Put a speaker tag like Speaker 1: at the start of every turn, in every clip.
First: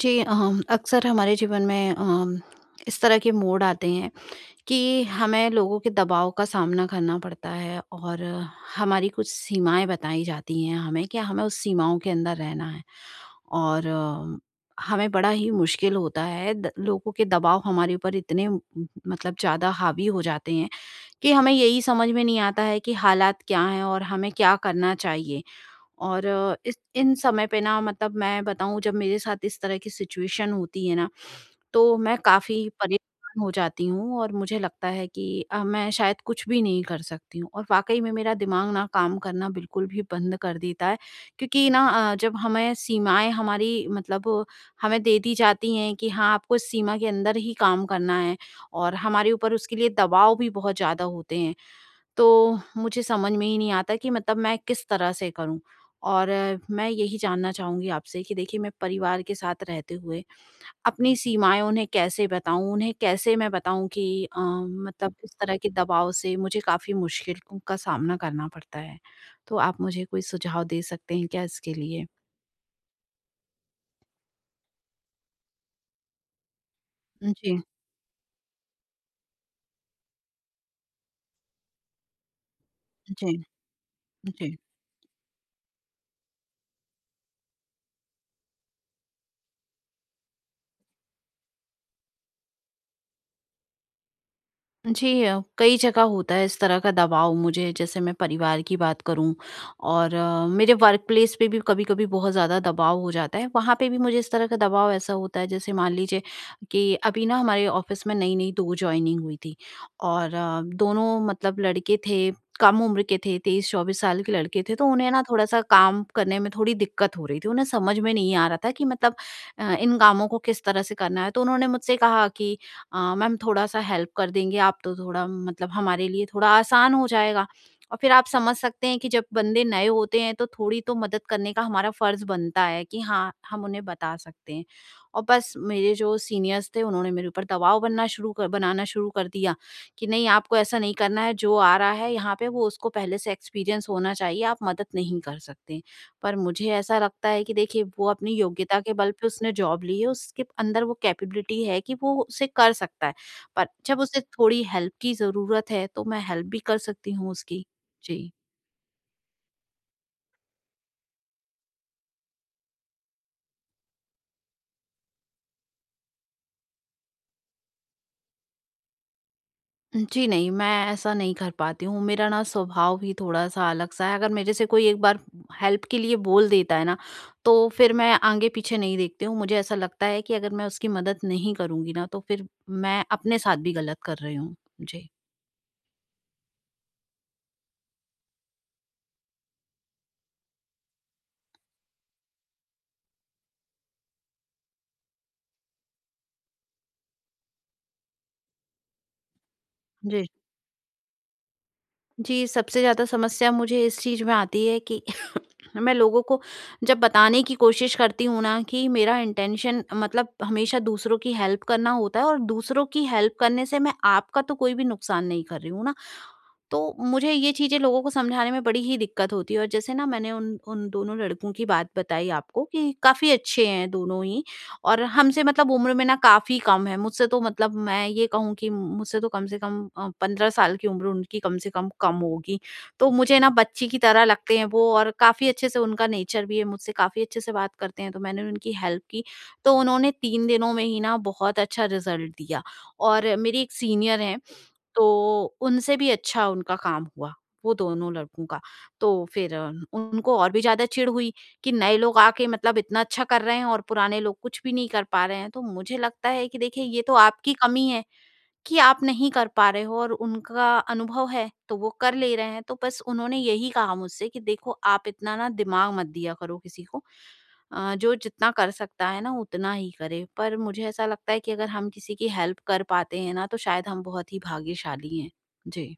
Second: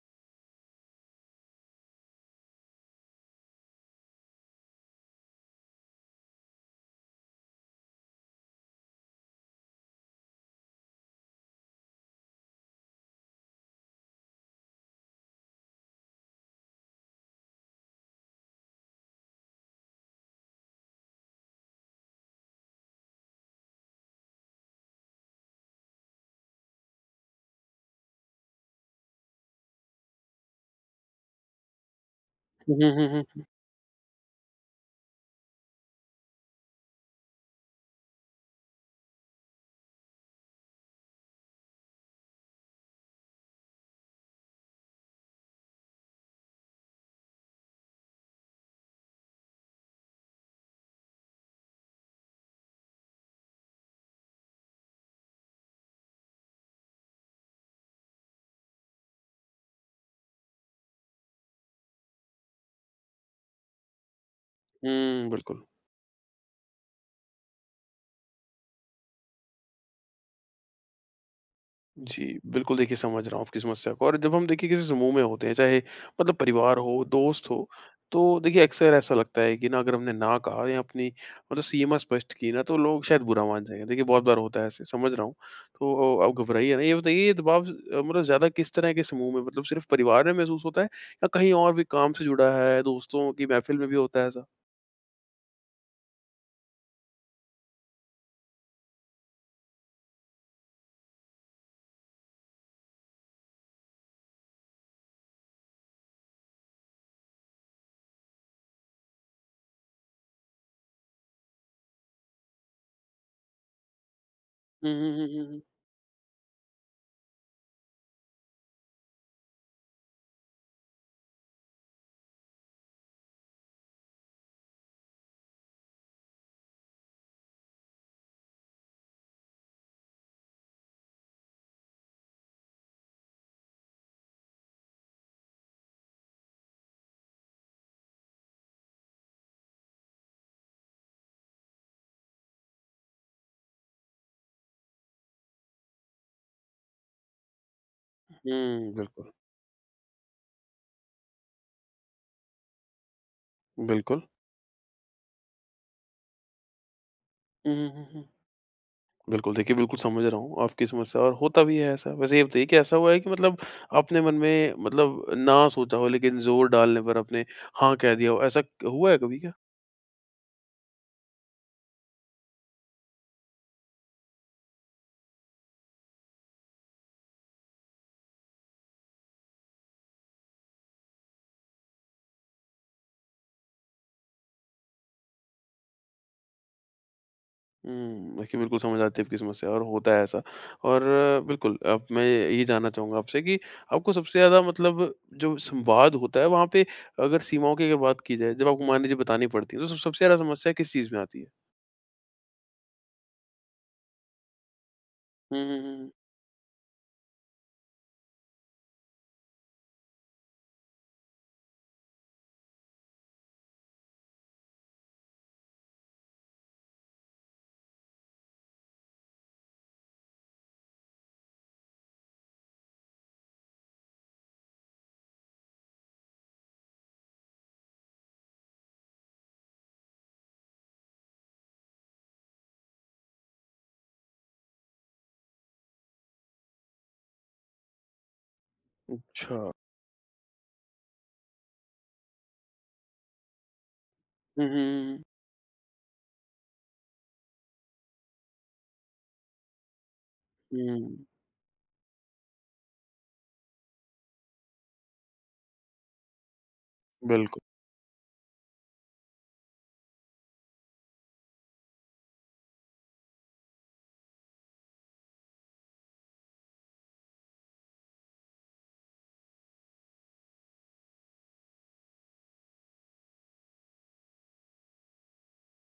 Speaker 1: जी। अक्सर हमारे जीवन में इस तरह के मोड़ आते हैं कि हमें लोगों के दबाव का सामना करना पड़ता है, और हमारी कुछ सीमाएं बताई जाती हैं हमें कि हमें उस सीमाओं के अंदर रहना है। और हमें बड़ा ही मुश्किल होता है। लोगों के दबाव हमारे ऊपर इतने, मतलब ज़्यादा हावी हो जाते हैं कि हमें यही समझ में नहीं आता है कि हालात क्या हैं और हमें क्या करना चाहिए। और इस इन समय पे ना मतलब मैं बताऊँ, जब मेरे साथ इस तरह की सिचुएशन होती है ना, तो मैं काफ़ी
Speaker 2: हुँ, हुँ,
Speaker 1: परेशान
Speaker 2: हुँ, हुँ।
Speaker 1: हो जाती हूँ और मुझे लगता है कि मैं शायद कुछ भी नहीं कर सकती हूँ, और वाक़ई में मेरा दिमाग ना काम करना बिल्कुल भी बंद कर देता है। क्योंकि ना जब हमें सीमाएँ हमारी मतलब हमें दे दी जाती हैं कि हाँ, आपको इस सीमा के अंदर ही काम करना है, और हमारे ऊपर उसके लिए दबाव भी बहुत ज़्यादा होते हैं। तो मुझे समझ में ही नहीं आता कि मतलब मैं किस तरह से करूँ? और मैं यही जानना चाहूँगी आपसे कि देखिए, मैं परिवार के साथ रहते हुए अपनी सीमाएँ उन्हें कैसे बताऊँ? उन्हें कैसे मैं बताऊँ कि मतलब
Speaker 2: हुँ,
Speaker 1: इस तरह
Speaker 2: बिल्कुल।
Speaker 1: के दबाव से मुझे काफ़ी मुश्किल को का सामना करना पड़ता है। तो आप मुझे कोई सुझाव दे सकते हैं क्या इसके लिए?
Speaker 2: जी, बिल्कुल देखिए समझ रहा हूँ आपकी समस्या को और जब हम देखिए किसी समूह में होते हैं, चाहे मतलब परिवार हो, दोस्त
Speaker 1: जी,
Speaker 2: हो, तो देखिए अक्सर ऐसा लगता है कि ना अगर हमने ना कहा या अपनी मतलब सीमा स्पष्ट की ना, तो लोग शायद
Speaker 1: जी,
Speaker 2: बुरा मान जाएँगे। देखिए बहुत बार
Speaker 1: जी।
Speaker 2: होता है ऐसे, समझ रहा हूँ। तो आप घबराइए नहीं। ये बताइए ये दबाव मतलब ज़्यादा किस तरह के समूह में मतलब सिर्फ़ परिवार में महसूस होता है या कहीं और भी काम से जुड़ा है, दोस्तों की महफ़िल में भी होता है ऐसा?
Speaker 1: जी, कई जगह होता है इस तरह का दबाव मुझे। जैसे मैं परिवार की बात करूँ, और मेरे वर्क प्लेस पे भी कभी-कभी बहुत ज़्यादा दबाव हो जाता है। वहाँ पे भी मुझे इस तरह का दबाव ऐसा होता है, जैसे मान लीजिए कि अभी ना हमारे ऑफ़िस में नई-नई 2 जॉइनिंग हुई थी, और दोनों मतलब लड़के थे, कम उम्र के थे, 23-24 साल के लड़के थे। तो
Speaker 2: हुँ, हुँ,
Speaker 1: उन्हें ना
Speaker 2: हुँ, हुँ,
Speaker 1: थोड़ा-सा
Speaker 2: हुँ।
Speaker 1: काम करने में थोड़ी दिक्कत हो रही थी। उन्हें समझ में नहीं आ रहा था कि मतलब इन कामों को किस तरह से करना है। तो उन्होंने मुझसे कहा कि मैम, थोड़ा-सा हेल्प कर देंगे आप तो थोड़ा मतलब हमारे लिए थोड़ा आसान हो जाएगा। और फिर आप समझ सकते हैं कि जब बंदे नए होते हैं तो थोड़ी तो मदद करने का हमारा फ़र्ज़ बनता है कि हाँ, हम उन्हें बता सकते हैं। और बस मेरे जो सीनियर्स थे, उन्होंने मेरे ऊपर दबाव बनना शुरू कर बनाना शुरू कर दिया कि नहीं, आपको ऐसा नहीं करना है। जो आ रहा है यहाँ पे वो उसको पहले से एक्सपीरियंस होना चाहिए, आप मदद नहीं कर सकते। पर मुझे ऐसा लगता है कि देखिए, वो अपनी योग्यता
Speaker 2: हुँ,
Speaker 1: के बल पे
Speaker 2: बिल्कुल,
Speaker 1: उसने जॉब ली है, उसके अंदर वो कैपेबिलिटी है कि वो उसे कर सकता है। पर जब उसे
Speaker 2: बिल्कुल।
Speaker 1: थोड़ी हेल्प की ज़रूरत है तो मैं हेल्प भी कर सकती हूँ उसकी।
Speaker 2: हुँ, हुँ, हुँ, हुँ।
Speaker 1: जी।
Speaker 2: बिल्कुल, देखिए बिल्कुल समझ रहा हूँ आपकी समस्या और होता भी है ऐसा। वैसे ये बताइए कि ऐसा हुआ है कि मतलब आपने मन में मतलब ना सोचा हो लेकिन ज़ोर डालने पर आपने हाँ कह दिया हो, ऐसा हुआ है कभी क्या?
Speaker 1: जी नहीं, मैं ऐसा नहीं कर पाती हूँ। मेरा ना स्वभाव ही थोड़ा-सा अलग-सा है। अगर मेरे से कोई एक बार हेल्प के लिए बोल देता है ना, तो फिर मैं आगे-पीछे नहीं देखती हूँ। मुझे ऐसा लगता है कि अगर मैं उसकी मदद नहीं करूँगी ना, तो फिर मैं अपने साथ भी गलत कर रही हूँ। जी।
Speaker 2: हुँ, देखिए बिल्कुल समझ आती है आपकी समस्या और होता है ऐसा। और बिल्कुल अब मैं ये जानना चाहूँगा आपसे कि आपको सबसे ज़्यादा मतलब जो संवाद होता है वहाँ पे अगर सीमाओं की अगर बात की जाए, जब आपको मान लीजिए बतानी पड़ती है तो सब सबसे
Speaker 1: जी।
Speaker 2: ज़्यादा समस्या किस चीज़ में आती है?
Speaker 1: जी, सबसे ज़्यादा समस्या मुझे इस चीज़ में आती है कि
Speaker 2: हुँ, हुँ,
Speaker 1: मैं
Speaker 2: हुँ, हुँ।
Speaker 1: लोगों को जब बताने की कोशिश करती हूँ ना कि मेरा इंटेंशन मतलब हमेशा दूसरों की हेल्प करना होता है, और दूसरों की हेल्प करने से मैं आपका तो कोई भी नुकसान नहीं कर रही हूँ ना। तो मुझे ये चीज़ें लोगों को समझाने में बड़ी ही दिक्कत होती है। और जैसे ना, मैंने उन उन दोनों लड़कों की बात बताई आपको कि काफ़ी अच्छे हैं दोनों ही, और हमसे मतलब उम्र में ना काफ़ी कम है मुझसे। तो मतलब मैं ये कहूँ कि मुझसे तो कम से कम 15 साल की उम्र उनकी कम से कम कम होगी। तो मुझे ना बच्ची की तरह लगते हैं वो, और काफ़ी अच्छे से उनका नेचर भी है, मुझसे काफ़ी अच्छे से बात करते हैं। तो मैंने उनकी हेल्प की,
Speaker 2: अच्छा।
Speaker 1: तो उन्होंने 3 दिनों में ही ना बहुत अच्छा रिजल्ट दिया। और मेरी एक सीनियर है,
Speaker 2: हुँ, हुँ,
Speaker 1: तो
Speaker 2: हुँ, हुँ।
Speaker 1: उनसे भी अच्छा उनका काम हुआ, वो दोनों लड़कों का। तो फिर उनको और भी ज़्यादा चिढ़
Speaker 2: हुँ,
Speaker 1: हुई कि नए लोग आके मतलब इतना अच्छा कर रहे हैं और पुराने लोग कुछ भी नहीं कर पा रहे हैं। तो मुझे लगता है कि देखिए, ये तो आपकी
Speaker 2: बिल्कुल।
Speaker 1: कमी है कि आप नहीं कर पा रहे हो, और उनका अनुभव है तो वो कर ले रहे हैं। तो बस उन्होंने यही कहा मुझसे कि देखो, आप इतना ना दिमाग मत दिया करो किसी को। जो जितना कर सकता है ना, उतना ही करे। पर मुझे ऐसा लगता है कि अगर हम किसी की हेल्प कर पाते हैं ना, तो शायद हम बहुत ही भाग्यशाली हैं। जी।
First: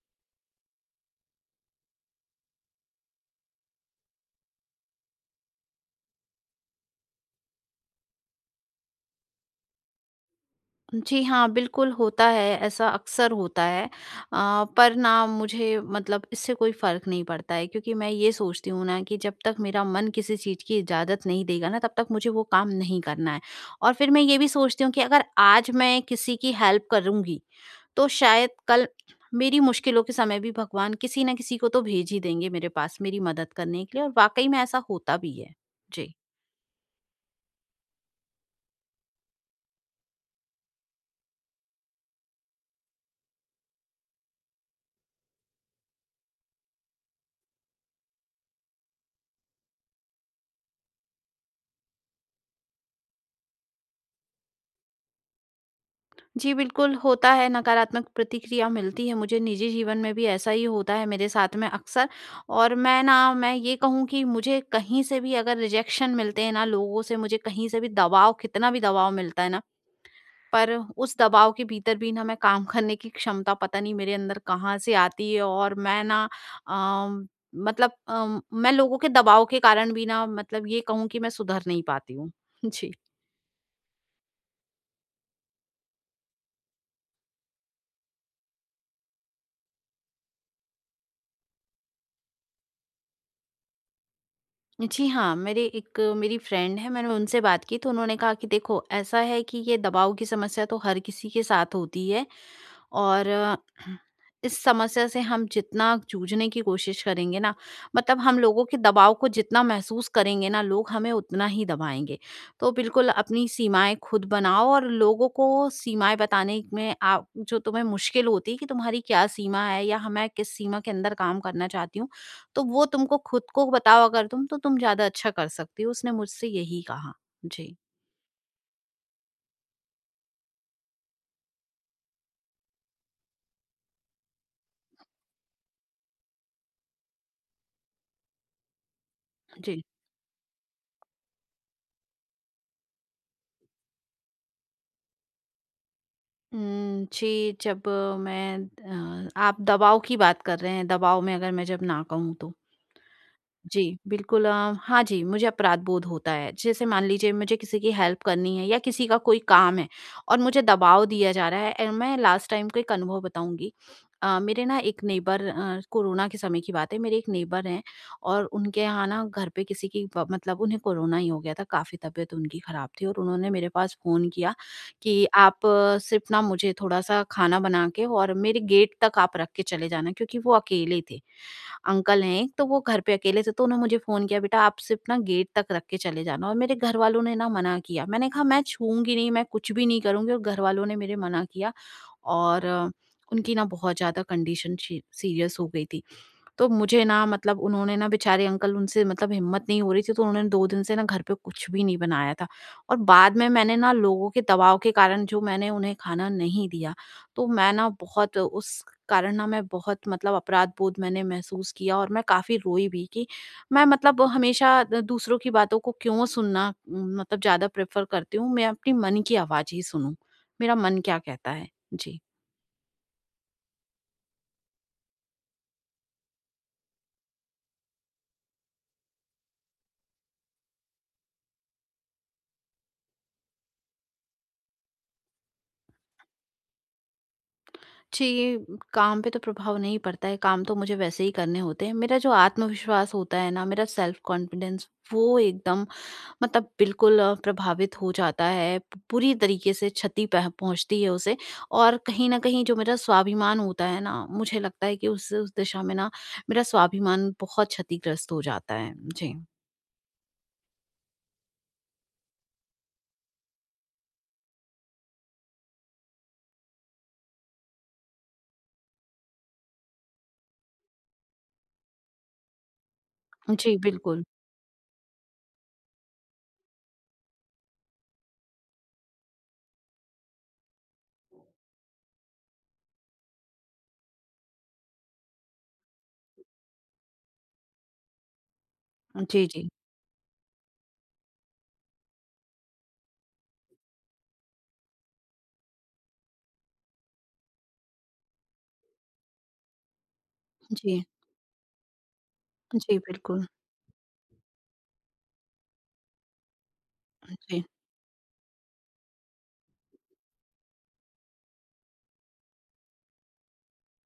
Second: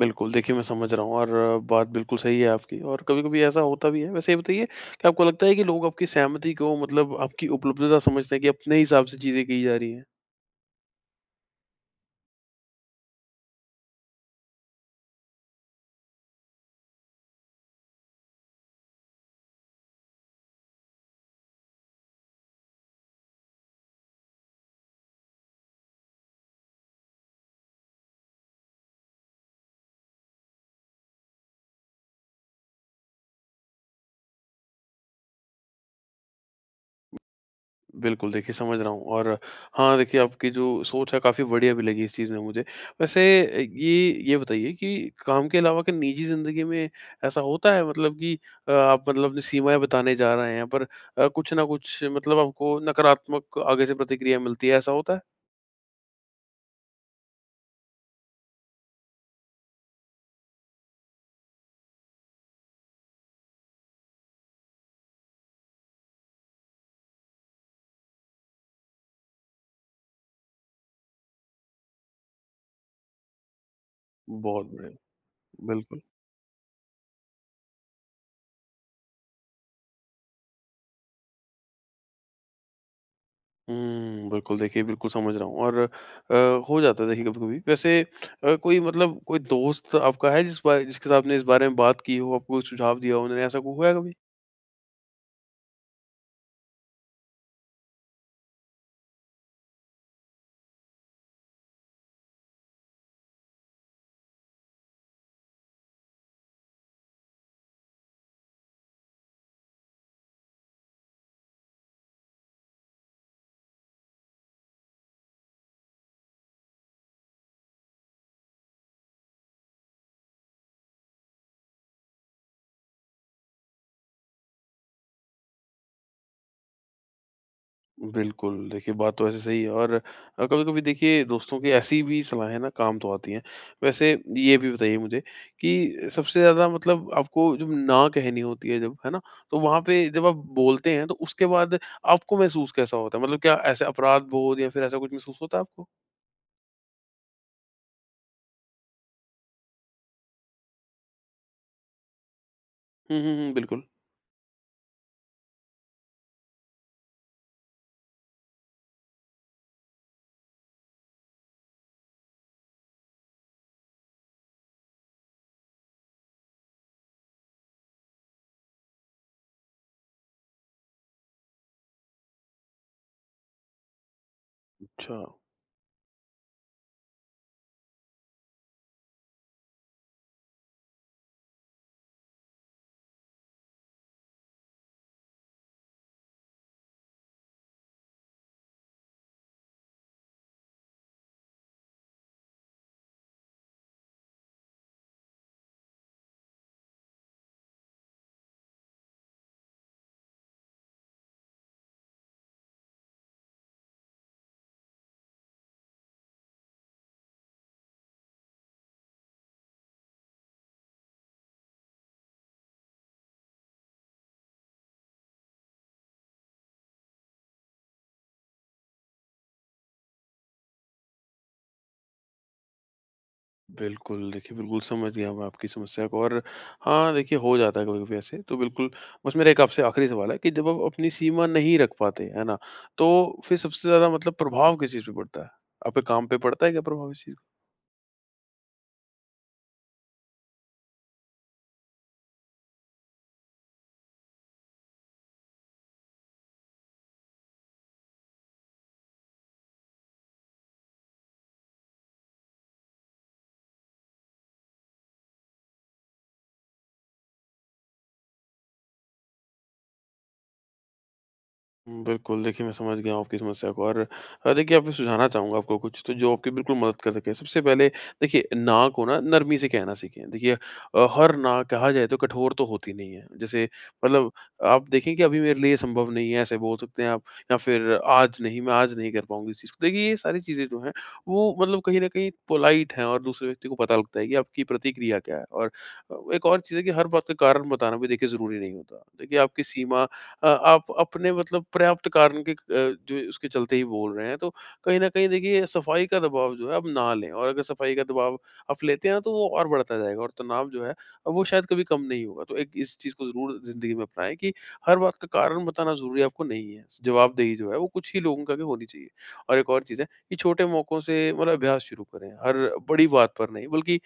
Speaker 2: बिल्कुल, देखिए मैं समझ रहा हूँ और बात बिल्कुल सही है आपकी और कभी-कभी ऐसा होता भी है। वैसे ये बताइए कि आपको लगता है कि लोग आपकी सहमति को मतलब आपकी उपलब्धता समझते हैं कि अपने हिसाब से चीज़ें की जा रही हैं?
Speaker 1: जी हाँ, बिल्कुल होता है, ऐसा अक्सर होता है। पर ना मुझे मतलब इससे कोई फ़र्क नहीं पड़ता है, क्योंकि मैं ये सोचती हूँ ना कि जब तक मेरा मन किसी चीज़ की इजाज़त नहीं देगा ना, तब तक मुझे वो काम नहीं करना है। और फिर मैं ये भी सोचती हूँ कि अगर आज मैं किसी की हेल्प करूँगी, तो शायद कल मेरी मुश्किलों के समय भी भगवान किसी न किसी को तो भेज ही देंगे मेरे पास मेरी मदद करने के लिए, और वाक़ई में ऐसा होता भी है। जी।
Speaker 2: बिल्कुल, देखिए समझ रहा हूँ और हाँ, देखिए आपकी जो सोच है काफ़ी बढ़िया भी लगी इस चीज़ में मुझे। वैसे ये बताइए कि काम के अलावा क्या निजी ज़िंदगी में ऐसा होता है मतलब कि आप मतलब अपनी सीमाएँ बताने जा रहे हैं पर कुछ ना कुछ मतलब आपको नकारात्मक आगे से प्रतिक्रिया मिलती है, ऐसा होता है?
Speaker 1: जी, बिल्कुल होता है, नकारात्मक प्रतिक्रिया मिलती है मुझे। निजी जीवन में भी ऐसा ही होता है मेरे साथ में अक्सर, और मैं ये कहूँ कि मुझे कहीं से भी अगर रिजेक्शन मिलते हैं ना लोगों से, मुझे कहीं से भी दबाव, कितना भी दबाव मिलता है ना, पर उस दबाव के भीतर भी ना मैं काम करने की क्षमता पता नहीं मेरे अंदर
Speaker 2: बहुत
Speaker 1: कहाँ से
Speaker 2: बढ़िया,
Speaker 1: आती है, और
Speaker 2: बिल्कुल।
Speaker 1: मैं ना अम, मतलब मैं लोगों के दबाव के कारण भी ना मतलब ये कहूँ कि मैं सुधर नहीं पाती हूँ। जी।
Speaker 2: हुँ, बिल्कुल देखिए बिल्कुल समझ रहा हूँ और अ, हो जाता है देखिए कभी-कभी। वैसे कोई मतलब कोई दोस्त आपका है जिसके साथ आपने इस बारे में बात की हो, आपको कोई सुझाव दिया हो उन्होंने, ऐसा कुछ हुआ है कभी?
Speaker 1: जी हाँ, मेरे एक मेरी फ्रेंड है, मैंने उनसे बात की तो उन्होंने कहा कि देखो, ऐसा है कि ये दबाव की समस्या तो हर किसी के साथ होती है और इस समस्या से हम जितना जूझने की कोशिश करेंगे ना, मतलब हम लोगों के दबाव को जितना महसूस करेंगे ना, लोग हमें उतना ही दबाएंगे। तो बिल्कुल अपनी सीमाएं खुद बनाओ, और लोगों को सीमाएं बताने में आप जो तुम्हें मुश्किल होती है कि तुम्हारी क्या सीमा है या मैं किस सीमा के अंदर काम करना चाहती हूँ, तो वो तुमको खुद को बताओ। अगर तुम, तो तुम ज्यादा अच्छा कर सकती हो। उसने मुझसे यही कहा। जी।
Speaker 2: बिल्कुल, देखिए बात तो वैसे सही है और कभी-कभी देखिए दोस्तों की ऐसी भी सलाहें ना काम तो आती हैं। वैसे ये भी बताइए मुझे कि सबसे ज़्यादा मतलब आपको जब ना कहनी होती है जब, है ना? तो वहाँ
Speaker 1: जी।
Speaker 2: पे जब आप बोलते हैं तो उसके बाद आपको महसूस कैसा होता है? मतलब क्या ऐसे अपराध बोध या फिर ऐसा कुछ महसूस होता है आपको?
Speaker 1: जी। जब मैं आप दबाव की बात कर रहे हैं, दबाव में अगर मैं जब ना कहूँ तो।
Speaker 2: हुँ, हुँ, हुँ, बिल्कुल।
Speaker 1: जी, बिल्कुल। हाँ जी, मुझे अपराध बोध होता है। जैसे मान लीजिए, मुझे किसी की हेल्प करनी है या किसी का कोई काम है और मुझे दबाव दिया जा रहा है, एंड मैं लास्ट टाइम का एक अनुभव बताऊँगी। मेरे ना एक नेबर, कोरोना के समय की बात है, मेरे एक नेबर हैं, और उनके यहाँ ना घर पे किसी की प मतलब उन्हें कोरोना ही हो गया था। काफ़ी तबीयत उनकी ख़राब थी, और उन्होंने मेरे पास फ़ोन किया
Speaker 2: अच्छा,
Speaker 1: कि आप सिर्फ़ ना मुझे थोड़ा-सा खाना बना के और मेरे गेट तक आप रख के चले जाना, क्योंकि वो अकेले थे। अंकल हैं एक, तो वो घर पे अकेले थे, तो उन्होंने मुझे फ़ोन किया, "बेटा, आप सिर्फ़ ना गेट तक रख के चले जाना।" और मेरे घरवालों ने ना मना किया। मैंने कहा, मैं छूऊँगी नहीं, मैं कुछ भी नहीं करूँगी, और घरवालों ने मेरे मना किया। और उनकी ना बहुत ज़्यादा कंडीशन शी सीरियस हो गई थी। तो मुझे ना मतलब उन्होंने ना, बेचारे अंकल, उनसे मतलब हिम्मत नहीं हो रही थी, तो उन्होंने 2 दिन से ना घर पे कुछ भी नहीं बनाया था, और बाद में मैंने ना लोगों के दबाव के कारण जो मैंने उन्हें खाना नहीं दिया, तो मैं ना बहुत उस कारण ना मैं बहुत मतलब अपराध बोध मैंने महसूस किया, और मैं काफ़ी रोई भी कि मैं मतलब हमेशा द दूसरों की बातों को क्यों सुनना, मतलब ज़्यादा प्रेफ़र करती हूँ, मैं अपनी मन की आवाज़ ही सुनूँ। मेरा मन क्या कहता है? जी।
Speaker 2: बिल्कुल। देखिए, बिल्कुल समझ गया मैं आपकी समस्या को और हाँ, देखिए हो जाता है कभी-कभी ऐसे, तो बिल्कुल बस मेरा एक आपसे आखिरी सवाल है कि जब आप अपनी सीमा नहीं रख पाते, है ना? तो फिर सबसे ज़्यादा मतलब प्रभाव किस चीज़ पे पड़ता है? आपके काम पे पड़ता है क्या प्रभाव इस चीज़?
Speaker 1: जी, काम पे तो प्रभाव नहीं पड़ता है, काम तो मुझे वैसे ही करने होते हैं। मेरा जो आत्मविश्वास होता है ना, मेरा सेल्फ कॉन्फिडेंस वो एकदम मतलब बिल्कुल प्रभावित हो जाता है, प पूरी तरीके से क्षति पह पहुँचती है उसे, और कहीं न कहीं जो मेरा स्वाभिमान होता है ना, मुझे लगता है कि उस दिशा में ना मेरा स्वाभिमान बहुत क्षतिग्रस्त हो जाता है। जी।
Speaker 2: हुँ, बिल्कुल, देखिए मैं समझ गया हूँ आपकी समस्या को और देखिए आपको सुझाना चाहूँगा आपको कुछ तो जो आपकी बिल्कुल मदद कर सके। सबसे पहले देखिए ना को ना नरमी से कहना सीखें। देखिए हर ना कहा जाए तो कठोर तो होती नहीं है। जैसे
Speaker 1: जी, बिल्कुल।
Speaker 2: मतलब आप देखें कि अभी मेरे लिए ये संभव नहीं है ऐसे बोल सकते हैं आप या फिर आज नहीं, मैं आज नहीं कर पाऊँगी इस चीज़ को। देखिए ये सारी चीज़ें जो हैं वो मतलब कहीं न कहीं पोलाइट हैं और दूसरे व्यक्ति को पता लगता है कि आपकी प्रतिक्रिया क्या है। और एक और चीज़ है कि हर बात का कारण बताना भी देखिए ज़रूरी नहीं होता। देखिए
Speaker 1: जी,
Speaker 2: आपकी
Speaker 1: जी।
Speaker 2: सीमा आप अपने मतलब पर्याप्त कारण के जो उसके चलते ही बोल रहे हैं। तो कहीं न कहीं देखिए सफाई का दबाव जो है अब ना लें और अगर सफाई का दबाव आप लेते हैं ना तो वो और बढ़ता जाएगा और तनाव जो है
Speaker 1: जी।
Speaker 2: वो शायद कभी कम नहीं होगा। तो एक इस
Speaker 1: जी,
Speaker 2: चीज़ को
Speaker 1: बिल्कुल।
Speaker 2: ज़रूर ज़िंदगी में अपनाएँ कि हर बात का कारण बताना ज़रूरी आपको नहीं है। जवाबदेही
Speaker 1: जी।
Speaker 2: जो है वो कुछ ही लोगों का के आगे होनी चाहिए। और एक और चीज़ है कि छोटे मौकों से मतलब अभ्यास शुरू करें। हर बड़ी बात पर नहीं बल्कि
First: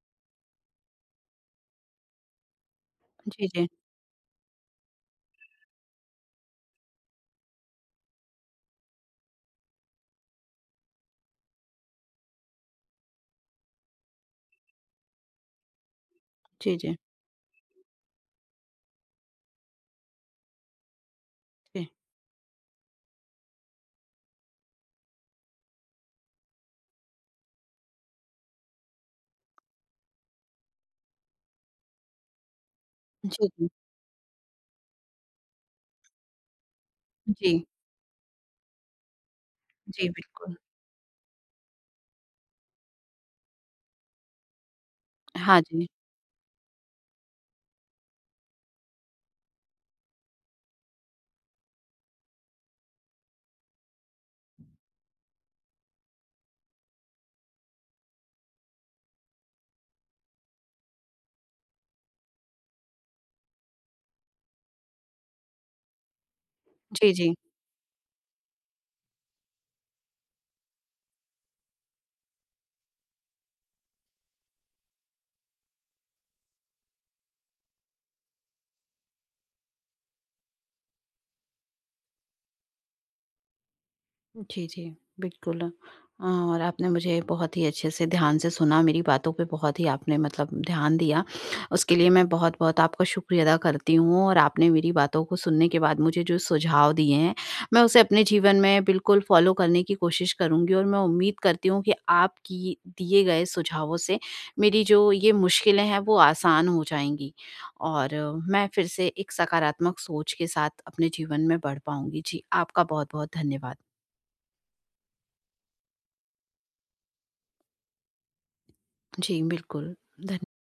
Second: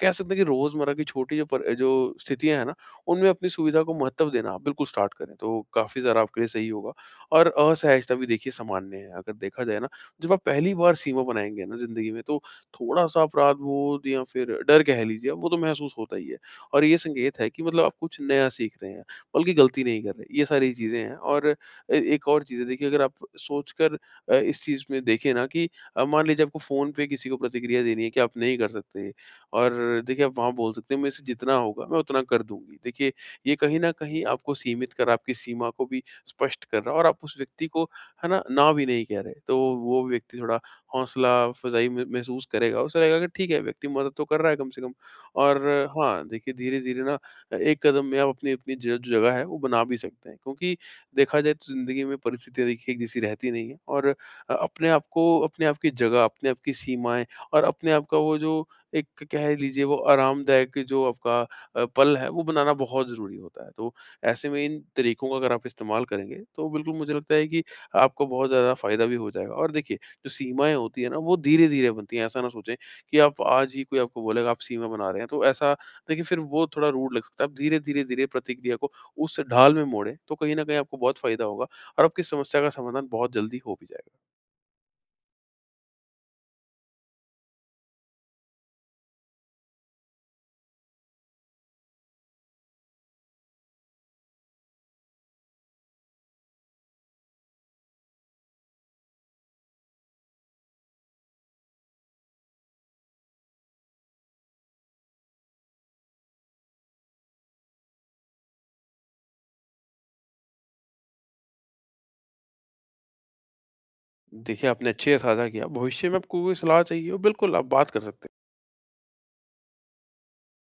Speaker 2: कह सकते हैं कि रोज़मर्रा की छोटी जो पर जो स्थितियाँ हैं ना उनमें अपनी
Speaker 1: जी, जी।
Speaker 2: सुविधा को महत्व देना आप बिल्कुल स्टार्ट करें तो काफ़ी ज़्यादा आपके लिए सही होगा। और असहजता भी देखिए सामान्य है अगर देखा जाए ना, जब आप पहली बार सीमा बनाएँगे ना ज़िंदगी में तो थोड़ा-सा अपराध बोध या फिर डर कह लीजिए वो तो महसूस होता ही है।
Speaker 1: जी,
Speaker 2: और ये
Speaker 1: जी।
Speaker 2: संकेत है कि मतलब आप कुछ नया सीख रहे हैं, बल्कि गलती नहीं कर रहे, ये सारी चीज़ें हैं। और
Speaker 1: जी।
Speaker 2: ए एक और चीज़ है देखिए, अगर आप सोचकर इस चीज़ में देखें ना कि मान लीजिए आपको फ़ोन पे किसी को प्रतिक्रिया देनी है कि आप नहीं कर सकते और देखिए आप वहाँ बोल सकते हैं मेरे से जितना होगा मैं उतना कर दूँगी। देखिए
Speaker 1: जी,
Speaker 2: ये
Speaker 1: जी।
Speaker 2: कहीं न कहीं आपको सीमित कर रहा है, आपकी सीमा को भी स्पष्ट कर रहा है और आप उस
Speaker 1: जी।
Speaker 2: व्यक्ति को, है ना, ना भी नहीं कह रहे। तो वो
Speaker 1: जी,
Speaker 2: व्यक्ति
Speaker 1: बिल्कुल।
Speaker 2: थोड़ा हौसला फ़ज़ाई मह महसूस करेगा, उसे लगेगा कि ठीक है व्यक्ति मदद तो कर रहा है कम से कम।
Speaker 1: हाँ
Speaker 2: और
Speaker 1: जी।
Speaker 2: हाँ, देखिए धीरे-धीरे ना एक कदम में आप अपनी-अपनी ज जो जगह है वो बना भी सकते हैं। क्योंकि देखा जाए तो ज़िंदगी में परिस्थितियाँ देखिए एक जैसी रहती नहीं है और अपने आप को, अपने आप की जगह, अपने आप की सीमाएँ और अपने आप का वो जो एक कह लीजिए वो आरामदायक जो आपका पल है वो बनाना बहुत ज़रूरी होता है। तो ऐसे में इन तरीकों का अगर आप इस्तेमाल करेंगे तो बिल्कुल
Speaker 1: जी,
Speaker 2: मुझे लगता
Speaker 1: जी।
Speaker 2: है कि आपको बहुत ज़्यादा फ़ायदा भी हो जाएगा। और देखिए जो सीमाएँ होती हैं ना वो धीरे-धीरे बनती हैं। ऐसा ना सोचें कि आप आज ही कोई आपको बोलेगा आप सीमा बना रहे हैं तो ऐसा, देखिए फिर वो थोड़ा रूड लग सकता है। आप धीरे धीरे प्रतिक्रिया को उस ढाल में मोड़ें तो कहीं न कहीं आपको बहुत फ़ायदा होगा और आपकी समस्या का समाधान बहुत जल्दी हो भी जाएगा।
Speaker 1: जी, जी। बिल्कुल। और आपने मुझे बहुत ही अच्छे से ध्यान से सुना, मेरी बातों पे बहुत ही आपने मतलब ध्यान दिया। उसके लिए मैं बहुत-बहुत आपका शुक्रिया अदा करती हूँ, और आपने मेरी बातों को सुनने के बाद मुझे जो सुझाव दिए हैं, मैं उसे अपने जीवन में बिल्कुल फ़ॉलो करने की कोशिश करूँगी, और मैं उम्मीद करती हूँ कि आपकी दिए गए सुझावों से मेरी जो ये मुश्किलें हैं, वो आसान हो जाएँगी, और मैं फिर से एक सकारात्मक सोच के साथ अपने जीवन में बढ़ पाऊँगी। जी, आपका बहुत-बहुत धन्यवाद।
Speaker 2: देखिए आपने अच्छे से साझा किया। भविष्य में आपको कोई सलाह चाहिए हो बिल्कुल आप बात कर सकते हैं।
Speaker 1: जी, बिल्कुल। धन्य